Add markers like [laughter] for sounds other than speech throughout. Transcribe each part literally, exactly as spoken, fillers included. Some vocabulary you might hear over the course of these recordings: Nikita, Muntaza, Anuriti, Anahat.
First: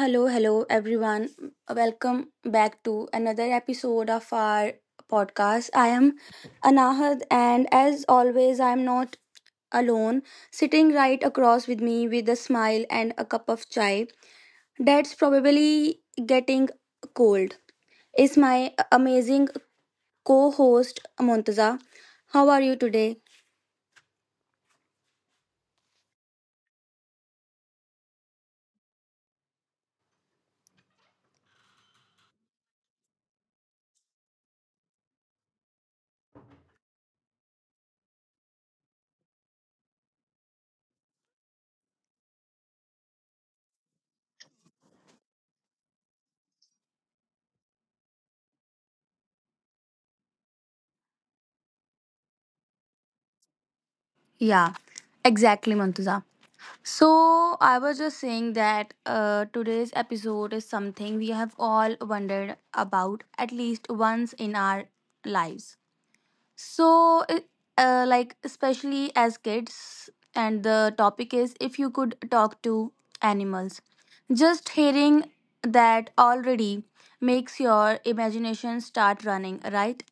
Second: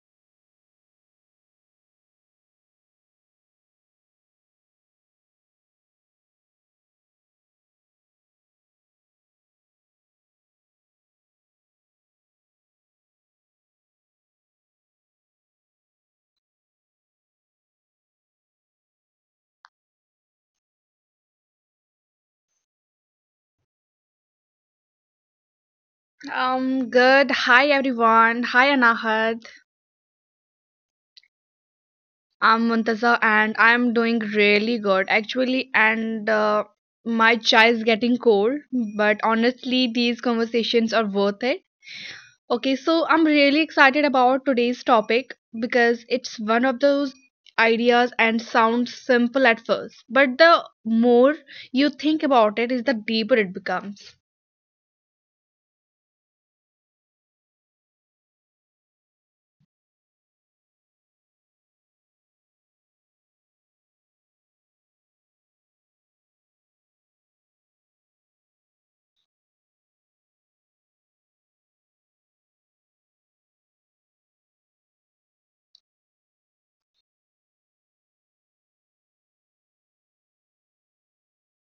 hello, hello, everyone. Welcome back to another episode of our podcast. I am Anahad, and as always, I am not alone. Sitting right across with me with a smile and a cup of chai that's probably getting cold is my amazing co host, Montaza. How are you today? Um, good. Hi, everyone. Hi, Anahat. I'm Muntaza, and I'm doing really good, actually. And uh, my chai is getting cold, but honestly, these conversations are worth it. Okay, so I'm really excited about today's topic because it's one of those ideas and sounds simple at first, but the more you think about it, is the deeper it becomes. Yeah, exactly, Montaza. So, I was just saying that uh, today's episode is something we have all wondered about at least once in our lives. So, it- uh, like, especially as kids, and the topic is if you could talk to animals. Just hearing that already makes your imagination start running, right?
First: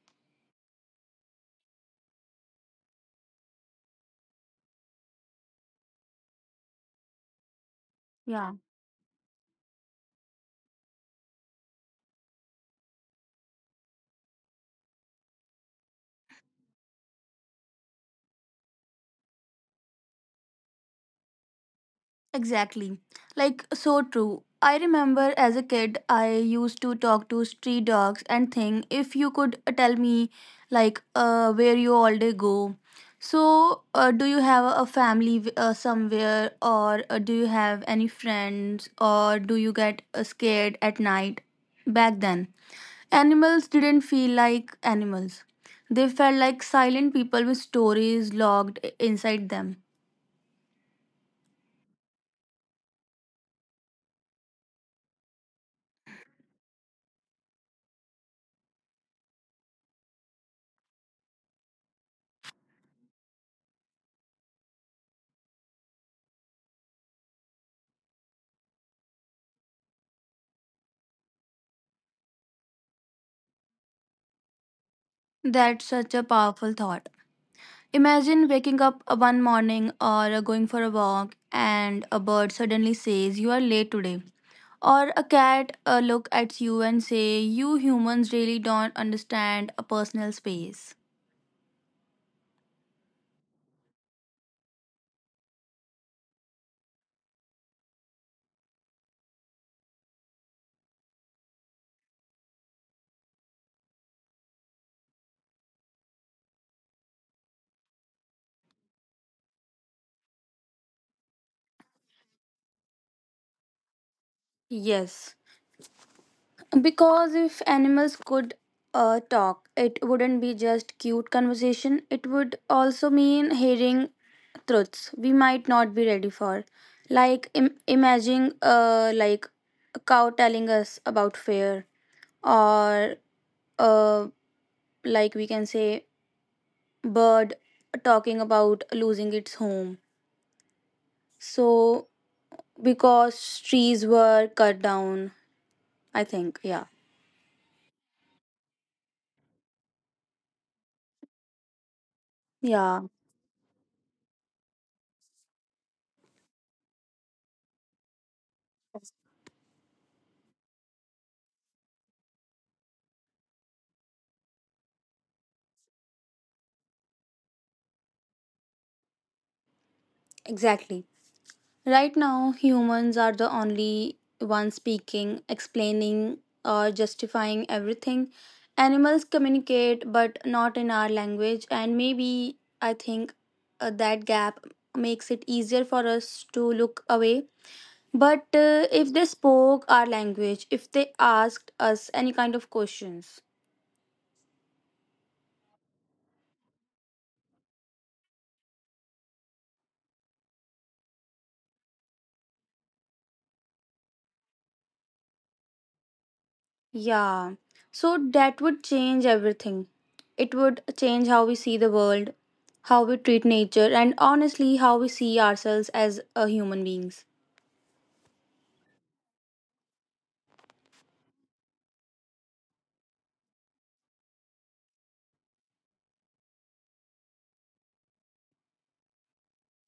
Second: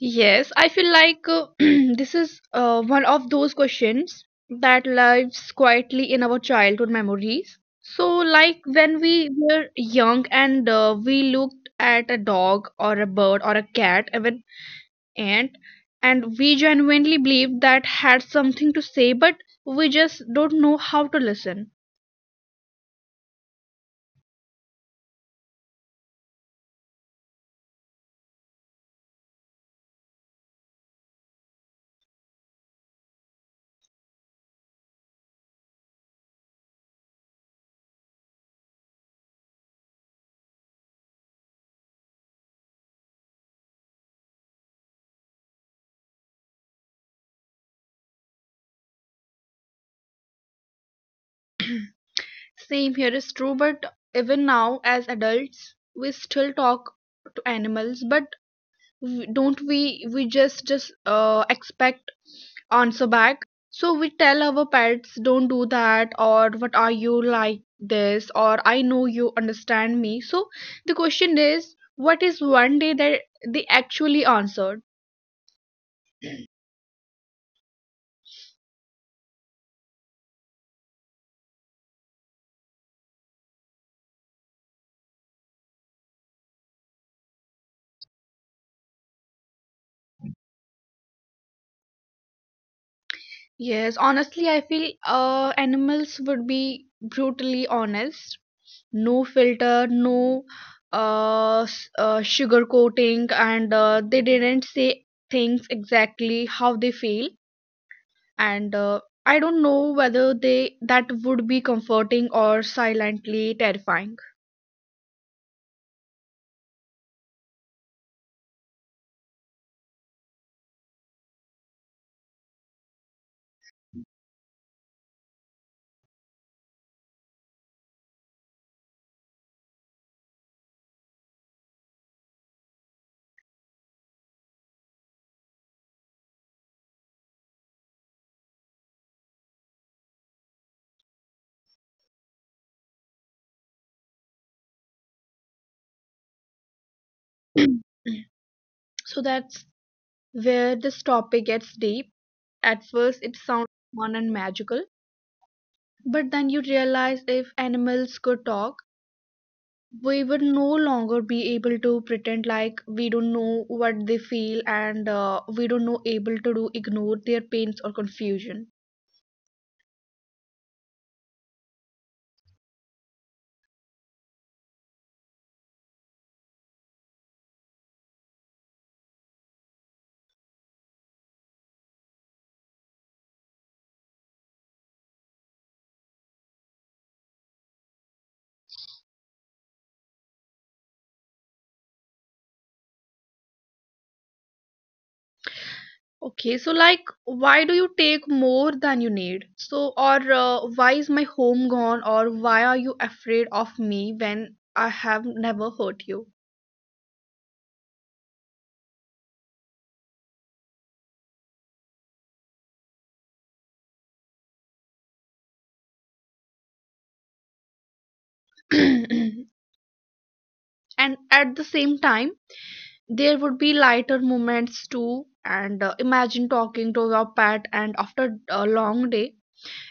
Yes, I feel like uh, [clears throat] this is uh, one of those questions that lives quietly in our childhood memories. So, Yeah. like when we were young and uh, we looked at a dog or a bird or a cat, even ant, and we genuinely believed that had something to say, but we just don't know how to listen. Exactly. Like, so true. I remember as a kid, I used to talk to street dogs and think if you could uh, tell me, like, uh, where you all day go. So, uh, do you have a family w- uh, somewhere, or uh, do you have any friends, or do you get uh, scared at night? Back then, animals didn't feel like animals. They felt like silent people with stories locked i- inside them. Same here is true, but even now as adults, we still talk to animals, but w- don't we we just just uh, expect answer back. So we tell our pets, don't do that, or what are you like this, or I know you understand me. So the question is, what is one day that they actually answered? That's such a powerful thought. Imagine waking up uh, one morning or uh, going for a walk and a bird suddenly says you are late today. Or a cat uh, look at you and say you humans really don't understand a personal space. Yes, honestly, I feel uh, animals would be brutally honest. No filter, no uh, s- uh sugar coating, and uh, they didn't say things exactly how they feel, and uh, I don't know whether they that would be comforting or silently terrifying. Yes, because if animals could uh, talk, it wouldn't be just cute conversation. It would also mean hearing truths we might not be ready for. Like Im- imagining uh, like a cow telling us about fear or uh, like we can say bird talking about losing its home, so because trees were cut down, I think. Yeah, [clears throat] So that's where this topic gets deep. At yeah, first it sounds fun and magical, but then you realize if animals could talk, we would no longer be able to pretend like we don't know what they feel, and uh, we don't know able to do ignore their pains or confusion. exactly. Right now humans are the only ones speaking, explaining, or justifying everything. Animals communicate but not in our language, and maybe, I think, uh, that gap makes it easier for us to look away. But uh, if they spoke our language, if they asked us any kind of questions, Okay, so like, why do you take more than you need? So, or uh, why is my home gone? Or why are you afraid of me when I have never hurt you? yeah, so that would change everything. It would change how we see the world, how we treat nature, and honestly, how we see ourselves as uh, human beings. [clears throat] And at the same time, there would be lighter moments too. And uh, imagine talking to your pet, and after a long day,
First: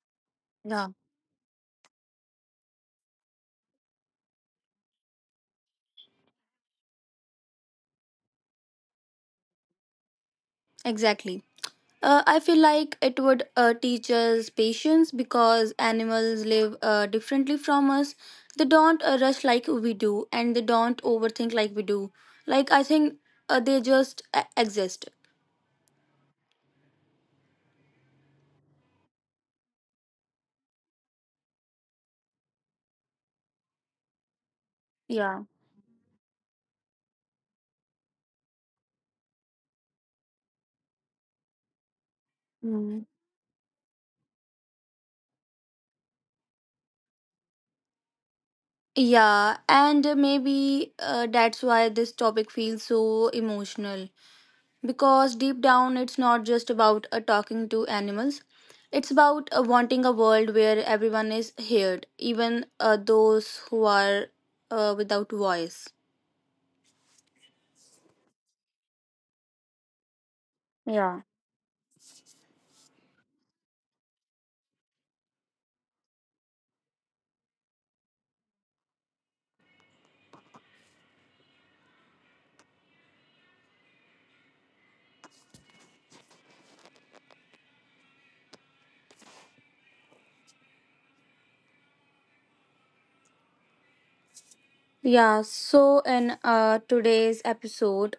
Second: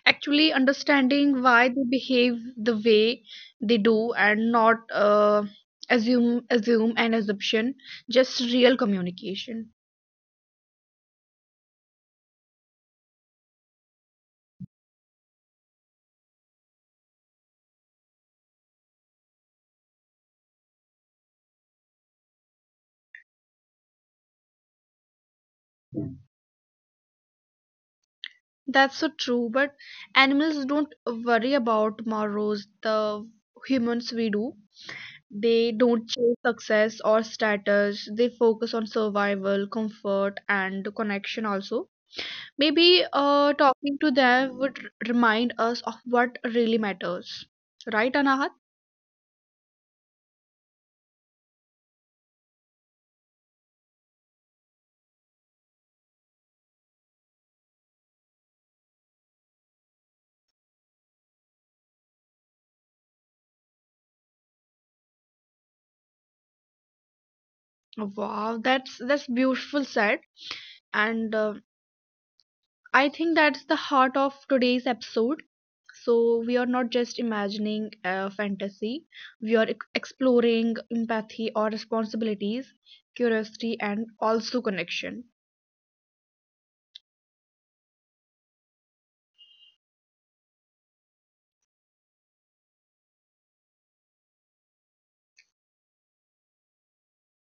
actually Yeah, understanding why they behave the way they do, and not uh, assume, assume an assumption, just real communication. exactly. Uh, I feel like it would uh, teach us patience because animals live uh, differently from us. They don't uh, rush like we do, and they don't overthink like we do. Like, I think uh, they just uh, exist. That's so true, but animals don't worry about morrows the humans we do. Yeah. They don't chase success or status. They focus on survival, comfort, and connection also. Maybe Mm. uh, talking to them would r- remind us of what really matters. Right, Anahat? Yeah, and maybe uh, that's why this topic feels so emotional. Because deep down, it's not just about uh, talking to animals. It's about uh, wanting a world where everyone is heard, even uh, those who are uh, without voice. Wow, that's that's beautiful said. Yeah. And uh, I think that's the heart of today's episode. So, we are not just imagining a fantasy, we are ex- exploring empathy or responsibilities, curiosity, and also connection. Yeah. So, in uh, today's episode,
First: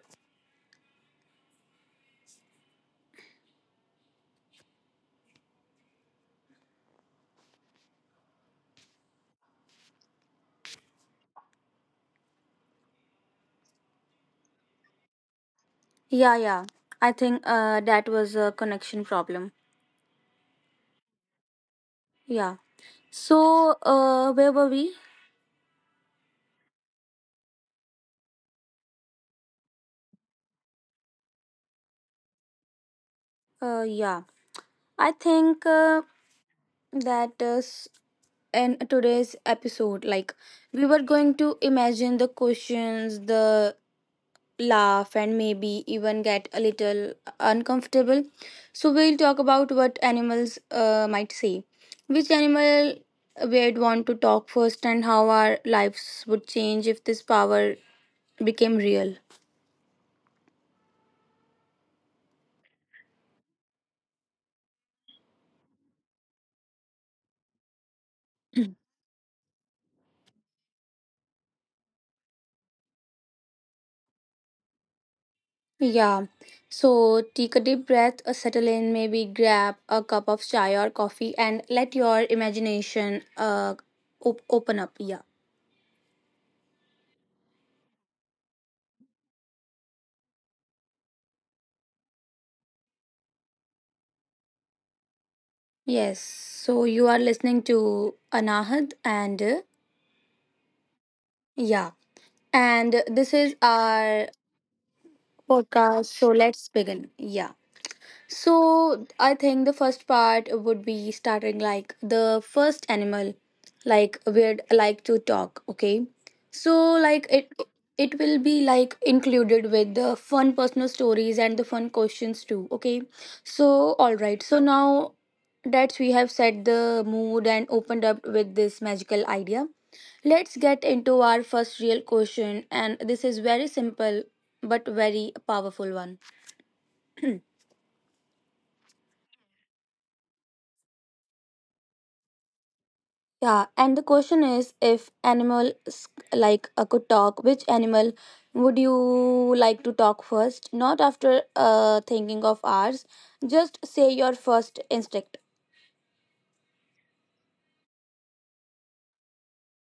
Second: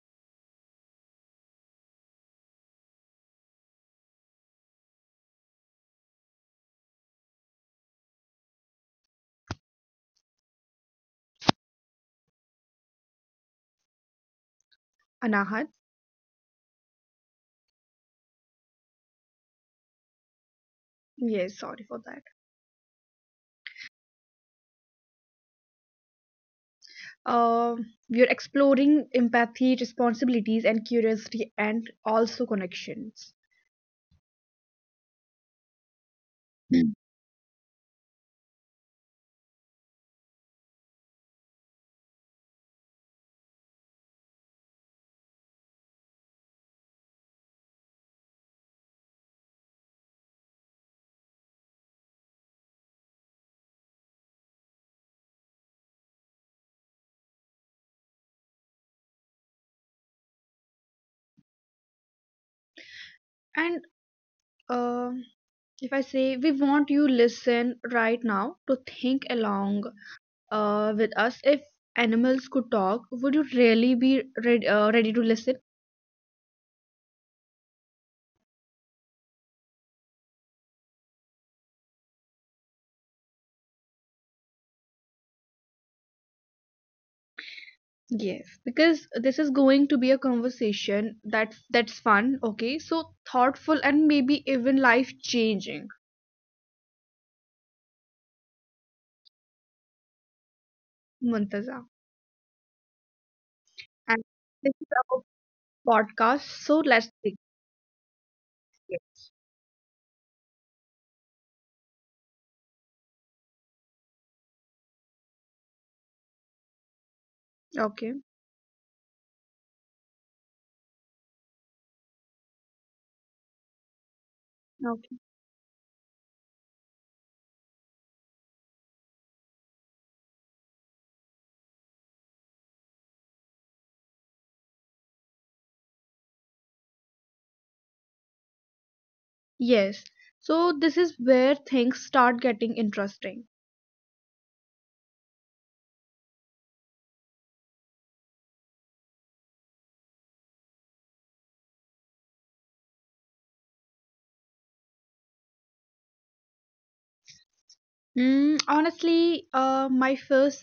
Anahat, yeah, yeah, I think uh, that was a connection problem. yes, sorry for that. Yeah. So, uh, where were we? Um, we are exploring empathy, responsibilities, and curiosity, and also connections. Uh, yeah. I think uh, Mm. that uh, s- in today's episode, like, we were going to imagine the questions, the laugh, and maybe even get a little uncomfortable. So we'll talk about what animals uh, might say, which animal we'd want to talk first, and how our lives would change if this power became real. And um if I say we want you listen right now to think along uh, with us. If animals could talk, would you really be read, uh, ready to listen? Yeah, so take a deep breath, uh, settle in, maybe grab a cup of chai or coffee, and let your imagination uh, op- open up. Yeah. Yes. Because this is going to be a conversation that that's fun, okay? So thoughtful and maybe even life changing, Yes, so you are listening to Anahad and uh, Muntaza. yeah, and this And is this is our our podcast, podcast. so So let's begin. let's begin. Yeah. So I think the first part would be starting like the first animal, like we'd like to talk. Okay, so like Okay. it it will be like included with the fun personal stories and the fun questions too. Okay, so all Okay. right. So now that we have set the mood and opened up with this magical idea, let's get into our first real question, and this is very simple but very powerful one. Yes. So this is where things start getting interesting. Yeah, and the question is if animals like uh, could talk, which animal would you like to talk first? Not after uh, thinking of ours, just say your first instinct. Mm, honestly, uh, my first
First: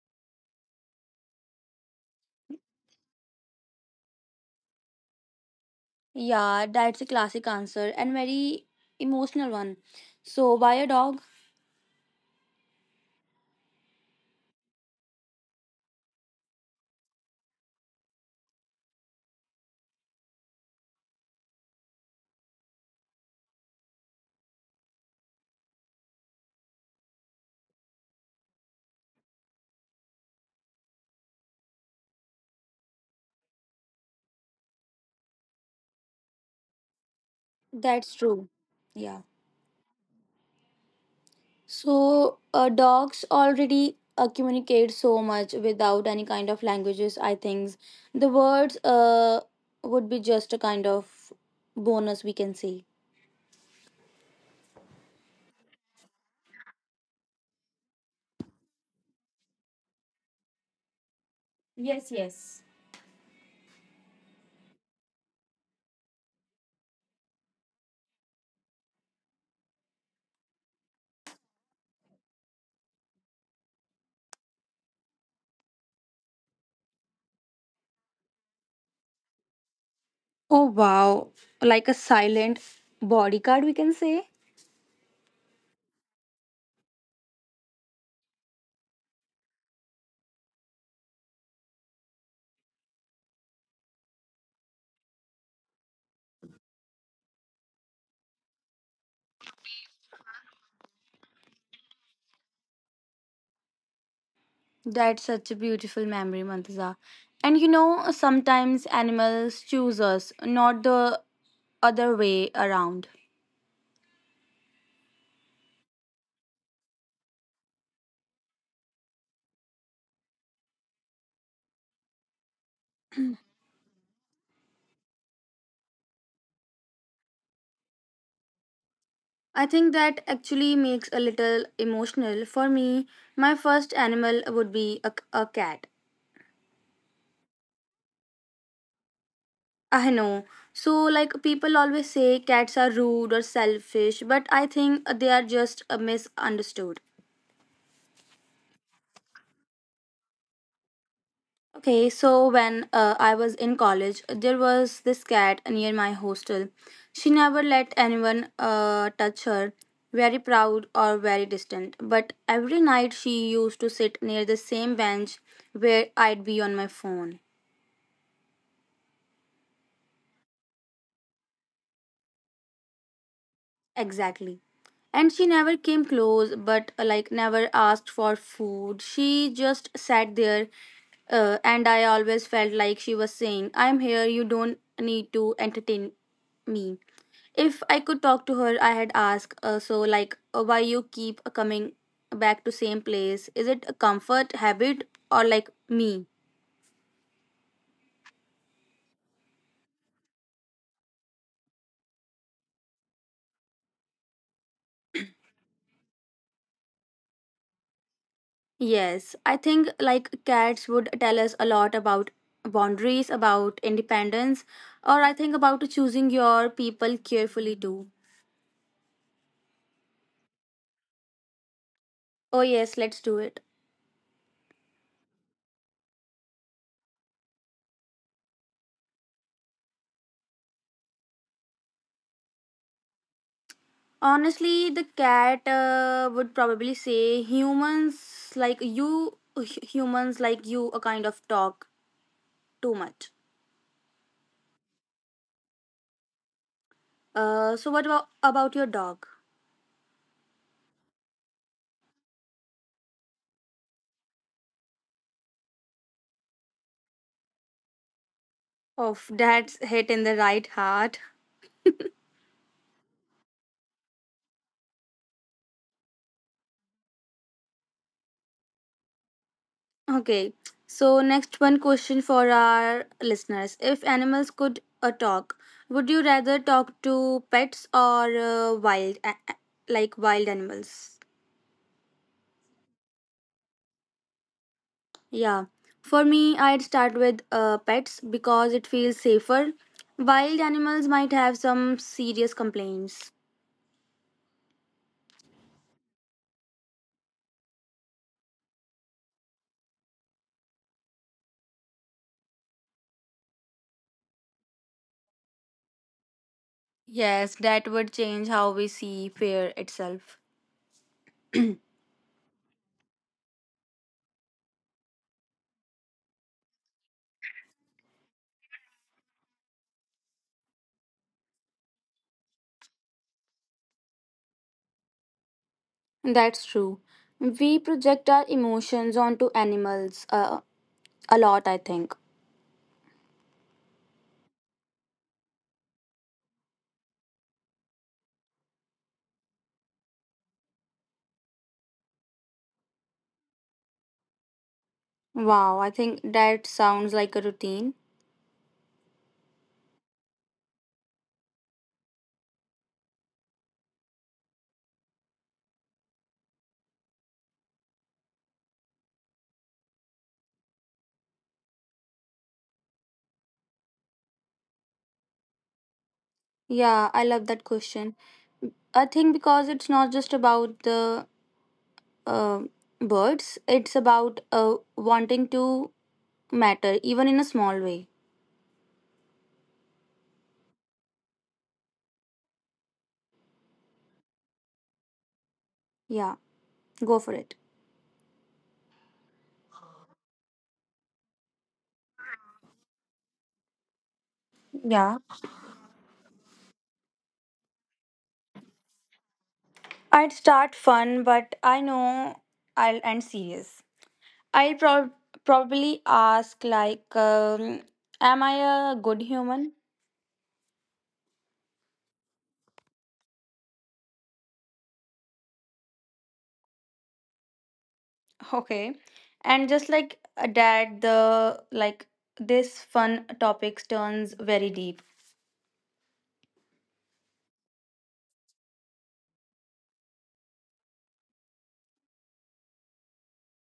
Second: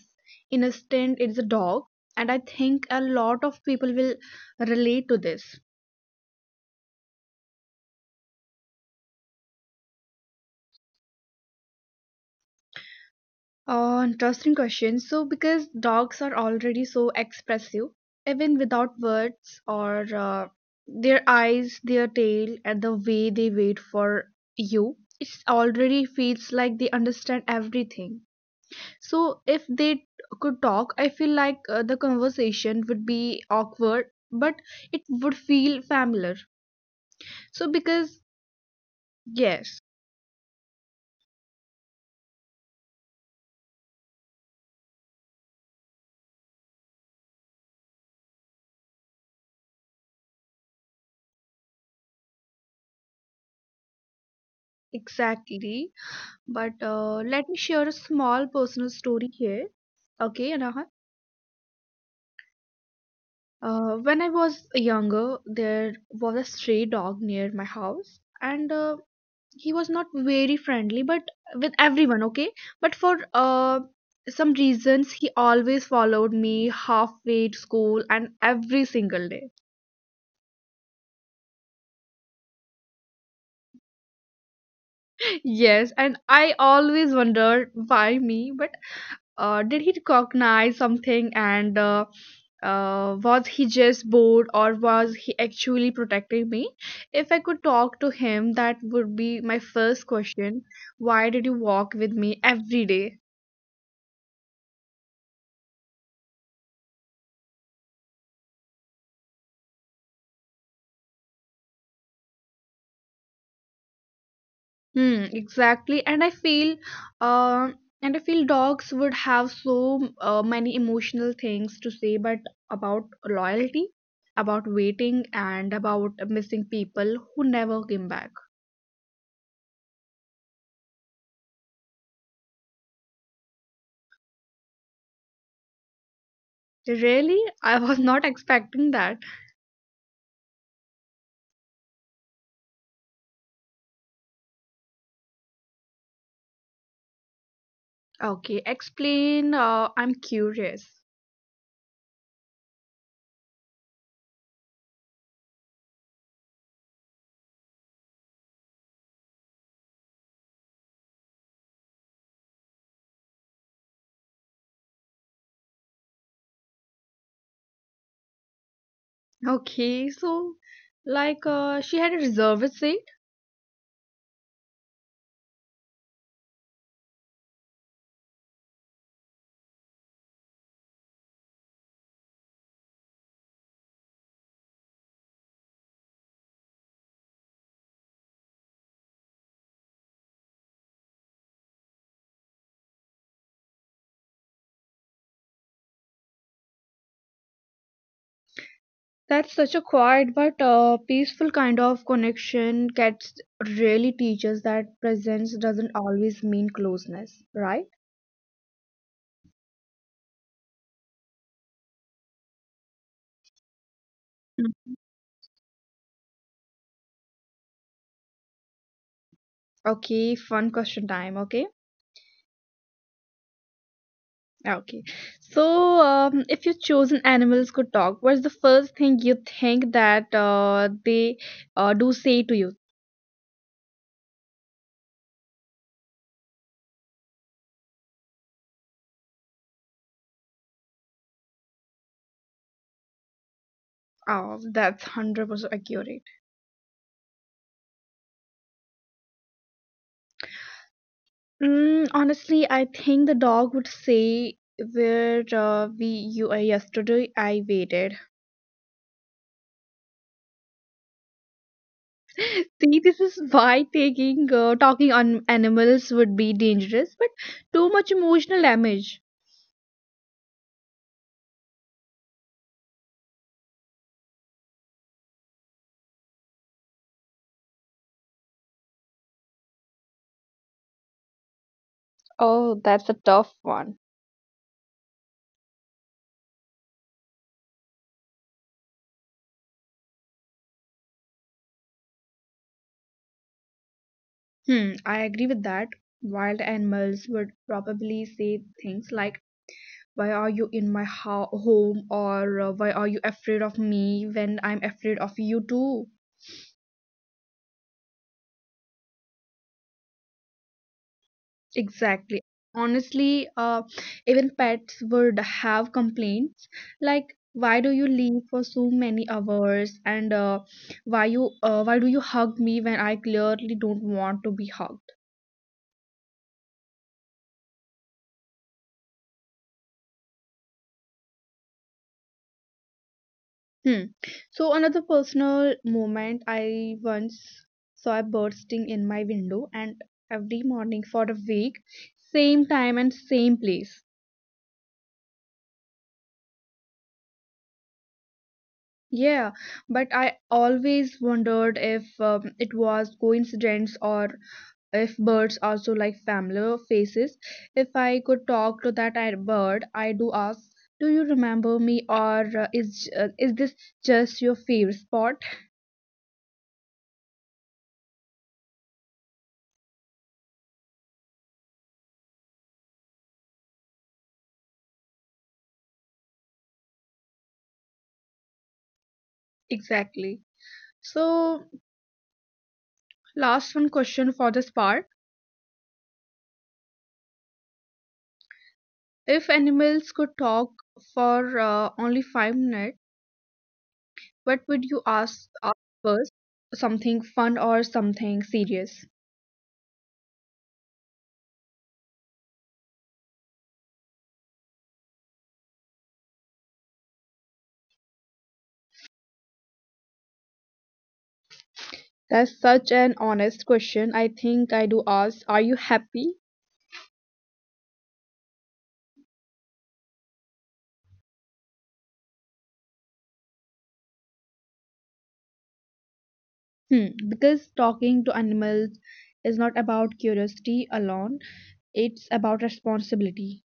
instinct is a dog, and I think a lot of people will relate to this. Yeah, that's a classic answer and very emotional one. So, why a dog? Uh, interesting question. So, because dogs are already so expressive, even without words or uh, their eyes, their tail, and the way they wait for you, it already feels like they understand everything. So if they could talk, I feel like uh, the conversation would be awkward, but it would feel familiar. So That's because true. Yeah. yes, So uh, dogs already uh, communicate so much without any kind of languages. I think the words uh, would be just a kind of bonus we can say. exactly. But uh, let me share a small personal story here. Okay, Anaha. Uh, when I was younger, there was a stray dog near my house, and uh, he was not very friendly but with everyone okay but for uh some reasons he always followed me halfway to school and every single day. Oh wow! Like a silent bodyguard, we can say. [laughs] Yes, and I always wondered why me. But uh did he recognize something, and uh, uh was he just bored, or was he actually protecting me? If I could talk to him, that would be my first question. Why did you walk with me every day? That's such a beautiful memory, Mantaza. And you know, sometimes animals choose us, not the other way around. Hmm, exactly. And I feel, uh, and I feel dogs would have so uh, many emotional things to say, but about loyalty, about waiting, and about missing people who never came back. I think that actually makes a little emotional for me. My first animal would be a, a cat. Really, [laughs] I was not expecting that. I know. So like people always say cats are rude or selfish, but I think they are just uh, misunderstood. Okay, explain. Uh, I'm curious. Okay, so when uh, I was in college, there was this cat near my hostel. She never let anyone uh, touch her, very proud or very distant. But every night she used to sit near the same bench where I'd be on my phone. Okay, so like uh, she had a reserved say. Exactly. And she never came close, but uh, like never asked for food. She just sat there, uh, and I always felt like she was saying, I'm here, you don't need to entertain me. If I could talk to her, I had asked, uh, so like, uh, why you keep coming back to same place? Is it a comfort habit or like me? That's such a quiet but uh, peaceful kind of connection. Cats really teaches that presence doesn't always mean closeness, right? Yes, I think like cats would tell us a lot about boundaries, about independence, Mm. or I think about choosing your people carefully too. Okay, fun question time. Okay, Oh, yes, let's do it. okay. So, um, if your chosen animals could talk, what's the first thing you think that uh, they uh, do say to you? Honestly, the cat uh, would probably say humans like you, h- humans like you, a kind of talk too much. Oh, that's one hundred percent accurate. Uh, so what about, about your dog? Mm, honestly, I think the dog would say, where uh, we you are yesterday, I waited. Oh, that's hit in the right heart. See, this is why taking uh, talking on animals would be dangerous, but too much emotional damage. Okay, so next one question for our listeners. If animals could uh, talk, would you rather talk to pets or uh, wild, a- a- like wild animals? Oh, that's a tough one. Yeah, for me, I'd start with uh, pets because it feels safer. Wild animals might have some serious complaints. Hmm, I agree with that. Wild animals would probably say things like, "Why are you in my ho- home?" or uh, "Why are you afraid of me when I'm afraid of you too?" Yes, that would change how we see fear itself. Exactly. Honestly, uh, even pets would have complaints like, why do you leave for so many hours? And uh, why you uh, why do you hug me when I clearly don't want to be hugged? That's true. We project our emotions onto animals uh, a lot, I think. Hmm. So another personal moment, I once saw a bird sting in my window, and every morning for a week, same time and same place. Wow, I think that sounds like a routine. Yeah, but I always wondered if um, it was coincidence or if birds also like familiar faces. If I could talk to that I- bird, I do ask, do you remember me? Or uh, is uh, is this just your favorite spot? Yeah, I love that question. I think because it's not just about the uh, birds, it's about uh, wanting to matter, even in a small way. Exactly. So last one question for this part, Yeah, go for it. if animals could talk for uh, only 5 minutes, what would Yeah. you ask, ask first? Something fun or something serious? I'd start fun, but I know I'll end serious. I'll prob probably ask, like, um, am I a good human? That's such an honest question. I think I do ask, are you happy? Okay. And just like a dad, the like this fun topics turns very deep. Hmm, because talking to animals is not about curiosity alone, it's about responsibility.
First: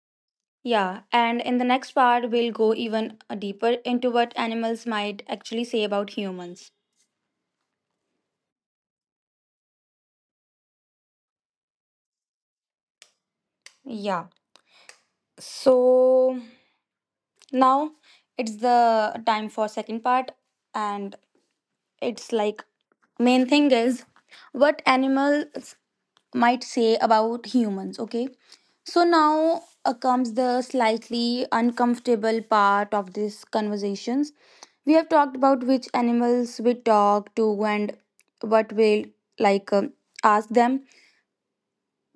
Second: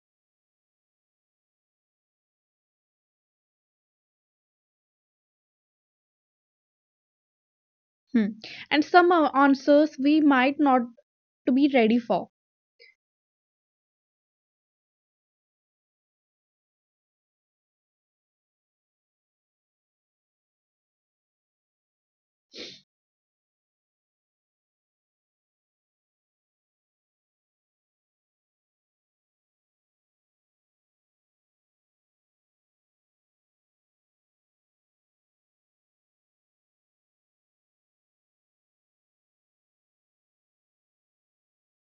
Yeah, and in the next part we'll go even uh, deeper into what animals might actually say about humans. Hmm. And some uh, answers we might not to be ready for. Yeah. So now it's the time for second part, and it's like main thing is what animals might say about humans, okay? So now uh, comes the slightly uncomfortable part of these conversations. We have talked about which animals we talk to and what we'll like um ask them.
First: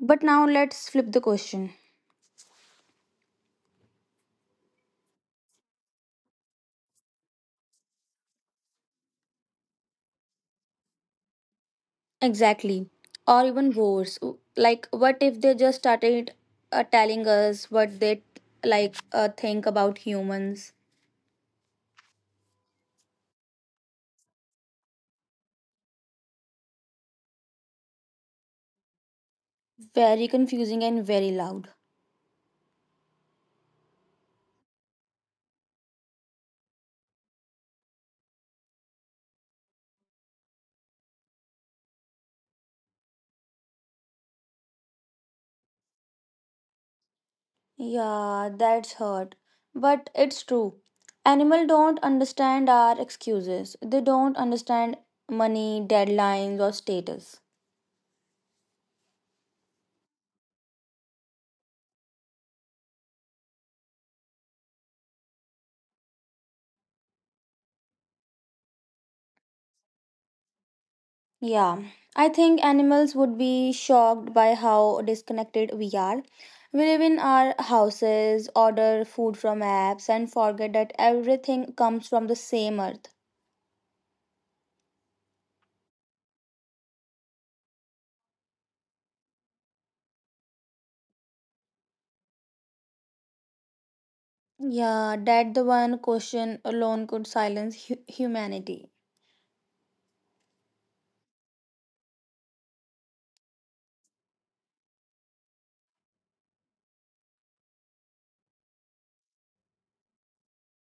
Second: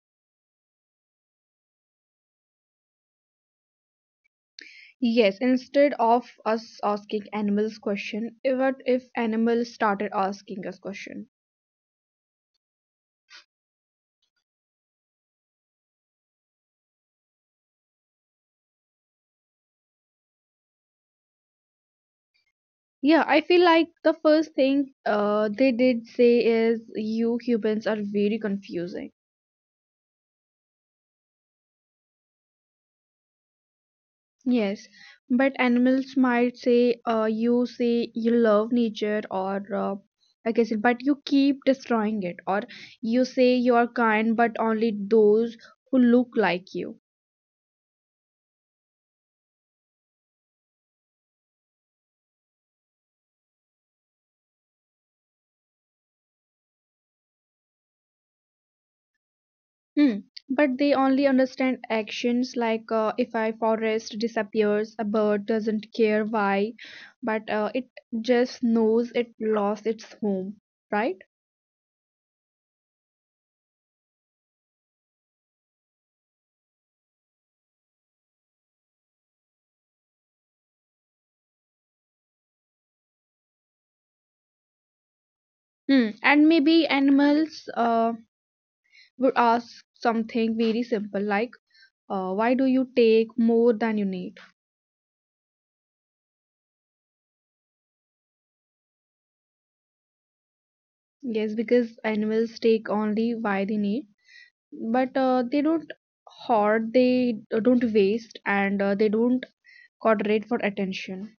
But now let's flip the question. Yes, instead of us asking animals question, eh, what if animals started asking us question? Exactly. Or even worse. w- Like, what if they just started uh, telling us what they like uh, think about humans? Yeah, I feel like the first thing uh, they did say is you humans are very confusing. Very confusing and very loud. Yes, but animals might say, uh, you say you love nature, or uh, like I said, but you keep destroying it, or you say you are kind, but only those who look like you. Yeah, that's hurt. But it's true. Animals don't understand our excuses. They don't understand money, deadlines, or status. Hmm. But they only understand actions, like uh, if a forest disappears, a bird doesn't care why, but uh, it just knows it lost its home, right? Yeah, I think animals would be shocked by how disconnected we are. We live in our houses, order food from apps, and forget that everything comes from the same earth. Hmm. And maybe animals uh, would ask something very simple like, Uh, why do you take more than you need? Yeah, that the one question alone could silence hu- humanity. Yes, because animals take only why they need, but uh, they don't hoard, they uh, don't waste, and uh, they don't coordinate for attention.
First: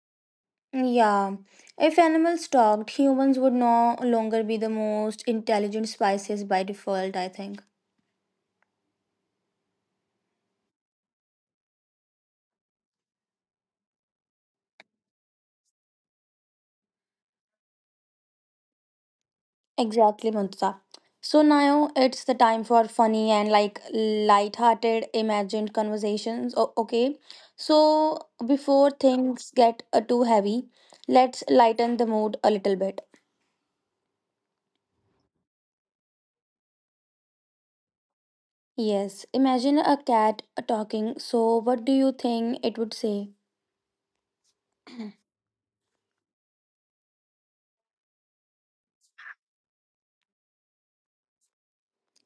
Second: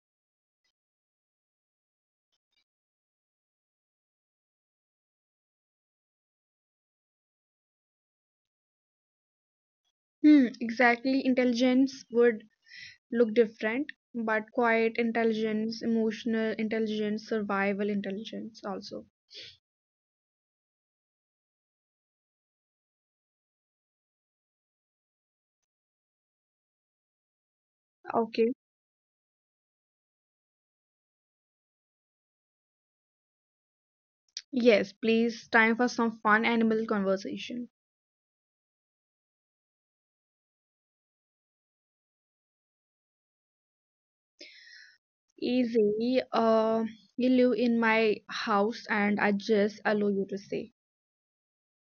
Yeah, if animals talked, humans would no longer be the most intelligent species by default, I think. Hmm, exactly. Intelligence would look different, but quiet intelligence, emotional intelligence, survival intelligence also. Exactly, Mantuta. So now it's the time for funny and like light-hearted imagined conversations. O- okay. So Okay. before things get uh, too heavy, let's lighten the mood a little bit. Yes, please, time for some fun animal conversation. Yes, imagine a cat uh, talking. So what do you think it would say? Easy. Uh, you live in my house and I just allow you to say.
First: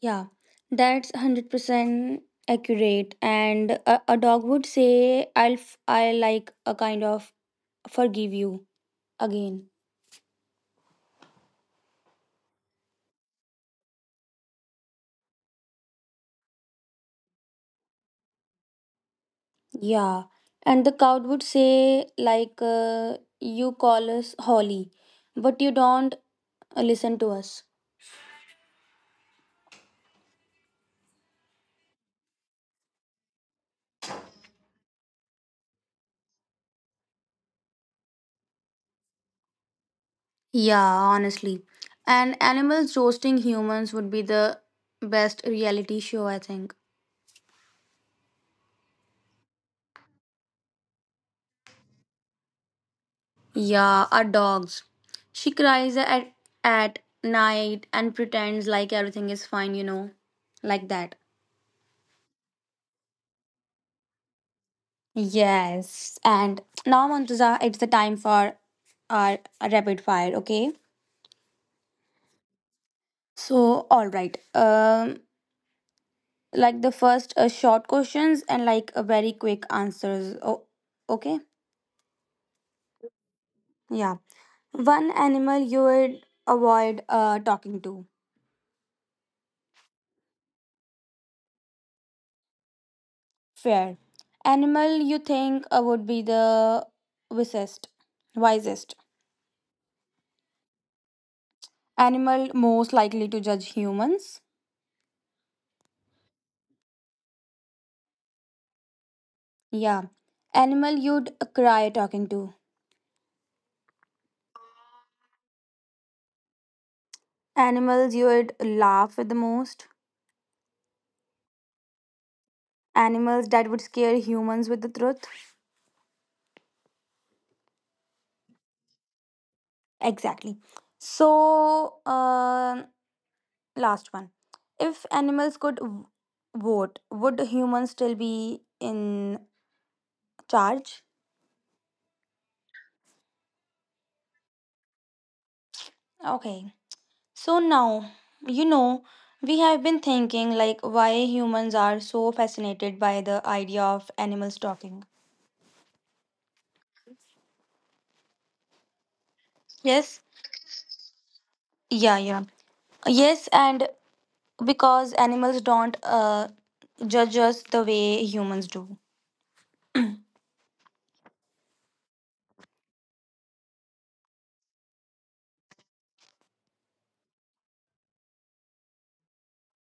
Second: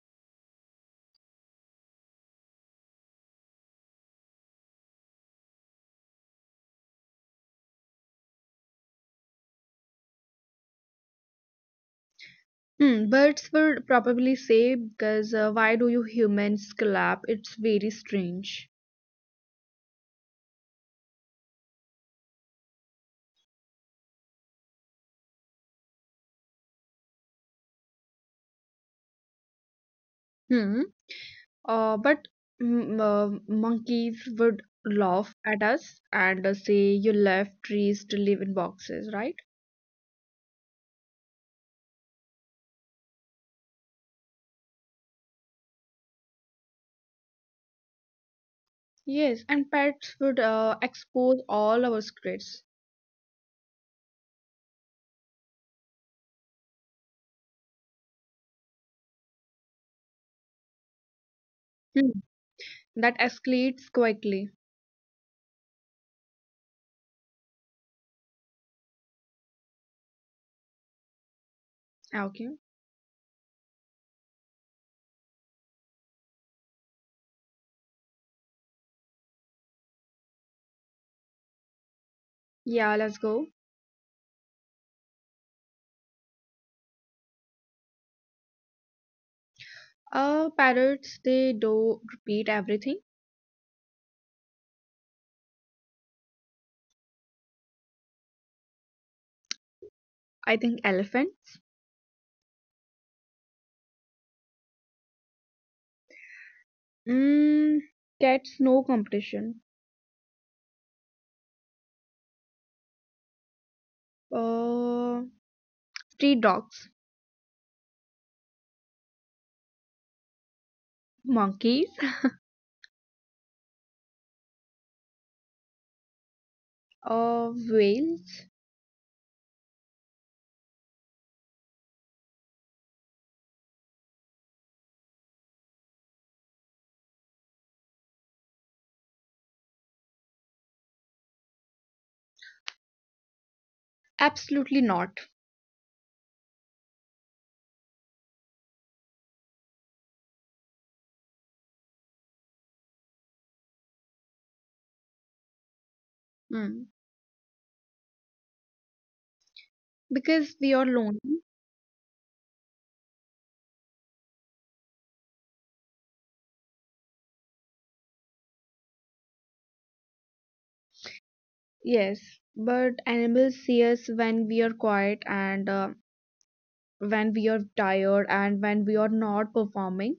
Yeah, that's one hundred percent accurate. And a, a dog would say, I'll, f- I like a kind of forgive you again. Hmm, birds would probably say, because uh, why do you humans clap? It's very strange. Yeah. And the cow would say, like, uh, you call us Holly, but you don't uh, listen to us. Hmm. Uh, but mm, uh, monkeys would laugh at us and uh, say you left trees to live in boxes, right? Yeah, honestly. And animals roasting humans would be the best reality show, I think. Yes, and pets would uh, expose all our secrets. Yeah, our dogs. She cries at, at night and pretends like everything is fine, you know, like that. Hmm. That escalates quickly. Yes, and now, Montuza, it's the time for our rapid fire, okay? Okay. So, all right. Um, like the first uh, short questions and like a very quick answers. Oh, okay. Yeah, let's go. Yeah. One animal you would avoid uh, talking to. Uh, parrots, they do repeat everything. Fair. Animal you think uh, would be the wisest, wisest. I think elephants. Animal most likely to judge humans. Mm, cats, no competition. Yeah. Animal you'd cry talking to. Uh, Street dogs, Animals you would laugh with the most. monkeys, Animals that would scare humans with the truth. uh, whales, Exactly. So, uh, last one. If animals could v- vote, would humans still be in charge? absolutely not. Okay. So now, you know, we have been thinking like why humans are so fascinated by the idea of animals talking. Mm. Yes? Because we are lonely, Yeah, yeah. Yes, and because animals don't uh, judge us the way humans do. yes. But animals see us when we are quiet and uh, when we are tired and when we are not performing.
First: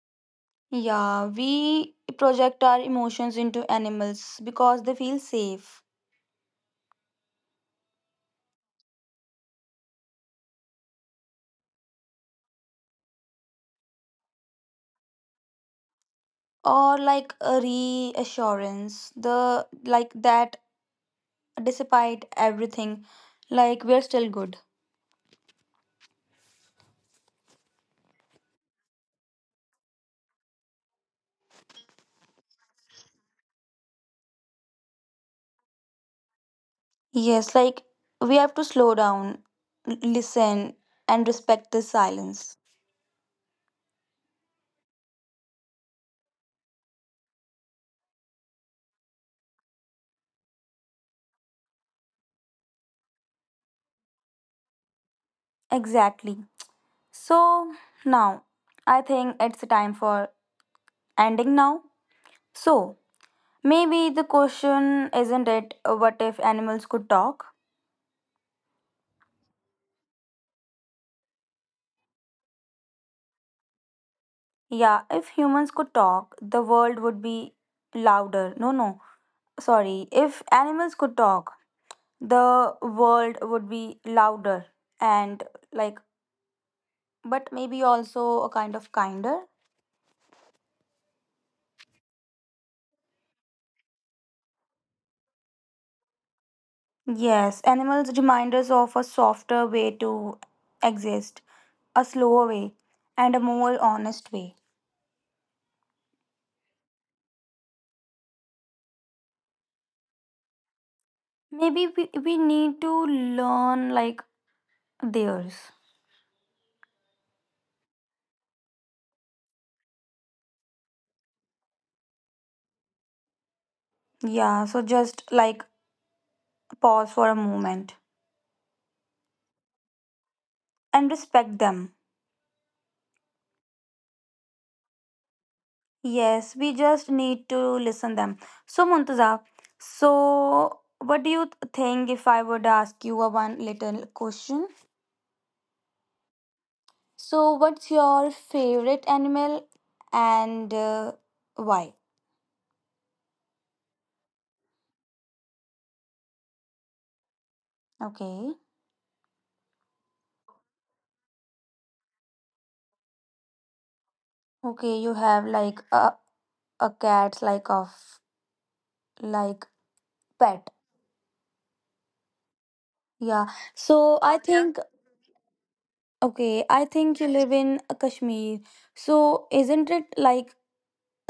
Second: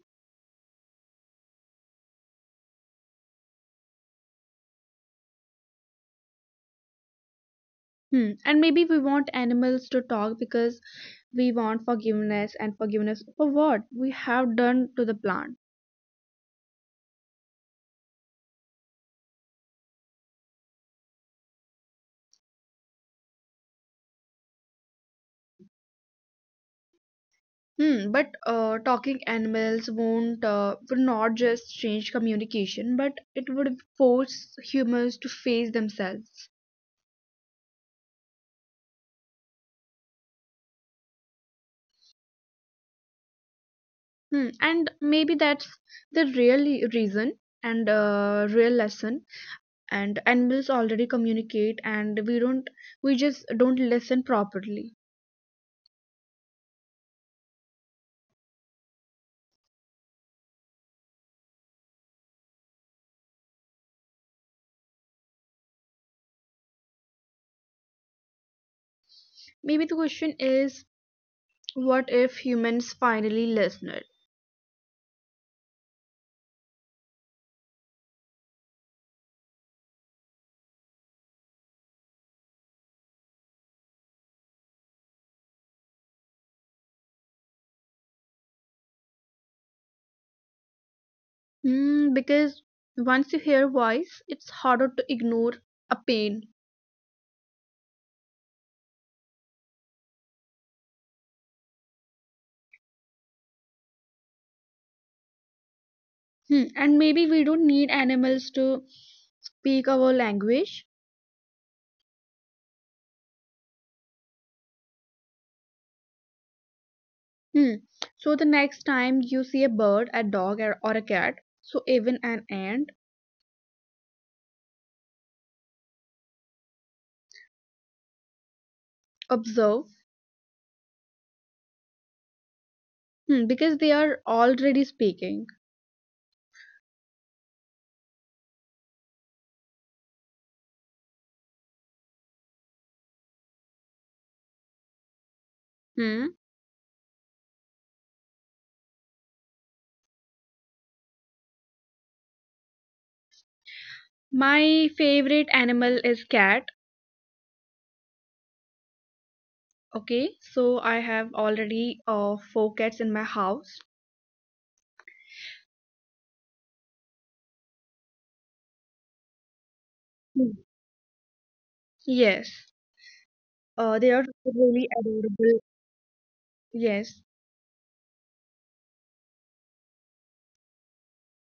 Yeah, we project our emotions into animals because they feel safe, Hmm. And maybe we want animals to talk because we want forgiveness and forgiveness for what we have done to the plant. or like a reassurance the like that despite everything like we're still good. Hmm, but uh, talking animals won't uh, would not just change communication, but it would force humans to face themselves. Yes, like we have to slow down, l- listen, and respect the silence. Hmm, and maybe that's the real reason and uh, real lesson, and animals already communicate and we don't, we just don't listen properly. Exactly. So now, I think it's time for ending now. So maybe the question isn't it uh, what if animals could talk? Maybe the question is, what if humans finally listened? Yeah, if humans could talk, the world would be louder. No, no, sorry. If animals could talk, the world would be louder and, like, but maybe also a kind of kinder. Hmm, because once you hear voice, it's harder to ignore a pain. Yes, animals remind us of a softer way to exist, a slower way, and a more honest way. Hmm. And maybe we don't need animals to speak our language. Maybe we, we need to learn like theirs. Hmm. So the next time you see a bird, a dog, or, or a cat, so even an ant, Yeah, so just like pause for a moment observe. and respect them. Hmm. Because they are already speaking. Yes, we just need to listen them. So Muntaza, so what do you th- think if I would ask you a one little question? Hmm. So, what's your favorite animal and uh, why? My favorite animal is cat. Okay. Okay. So I have already uh, four cats in my house. Okay, you have like a, a cat, like of like Hmm. pet. Yes. Yeah. Uh, they are So I Yeah. think really adorable. okay, I Yes. think you live in Kashmir. So isn't it like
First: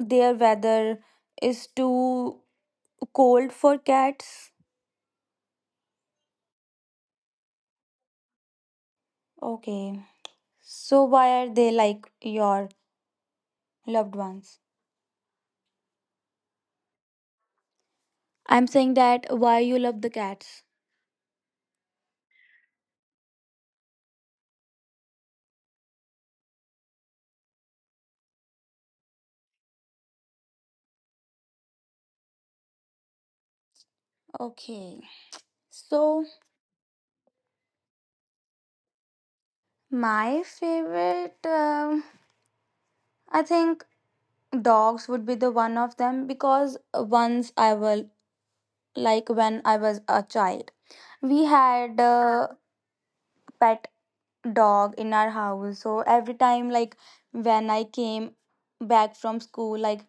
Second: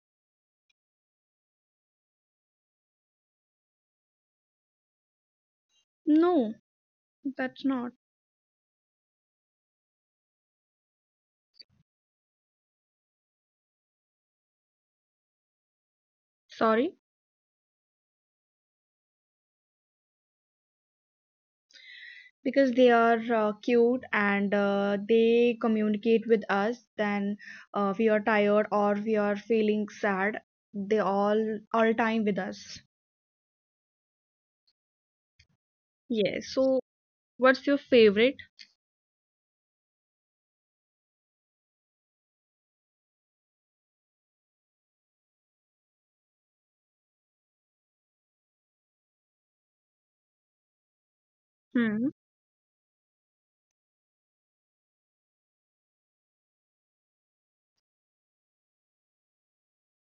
their weather is too cold for cats? No, that's not. Okay. So why are they like your loved ones? Sorry, I'm saying that why you love the cats. because they are uh, cute and uh, they communicate with us. Then uh, we are tired or we are feeling sad. They all all time with us. Okay. So Yes. So, what's your favorite? My favorite, um, I think dogs would be the one of them because once I was like when I was a child, we had Hmm. a pet dog in our house. So every time, like when I came back from school, like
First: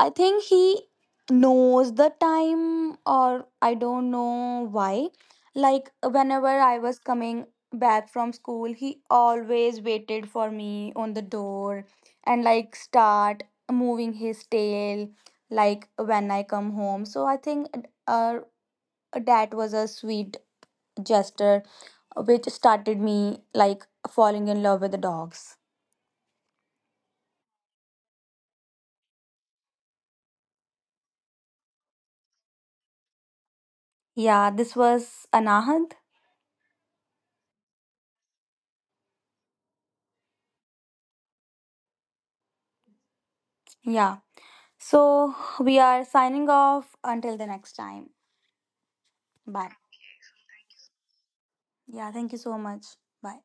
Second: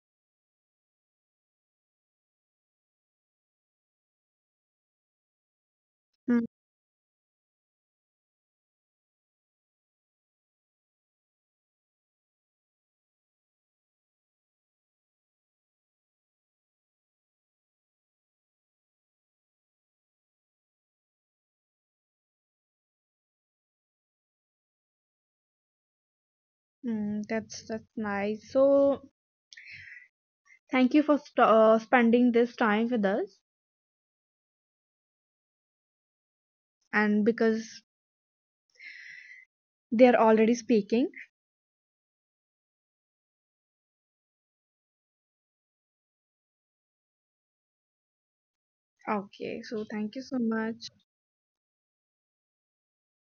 I think he knows the time, or I don't know why. Like, Hmm. whenever I was coming back from school, he always waited for me on the door and, like, start moving his tail, like, when I come home. So, I think uh, that was a sweet gesture which started me, like, falling in love with the dogs. Mm, that's that's nice. So thank you for st uh, spending this time with us, Yeah, this was Anahad. and because they are already speaking. Yeah. So we are signing off until the next time. Okay, Bye. so thank you so much. Yeah, thank you so much. Bye.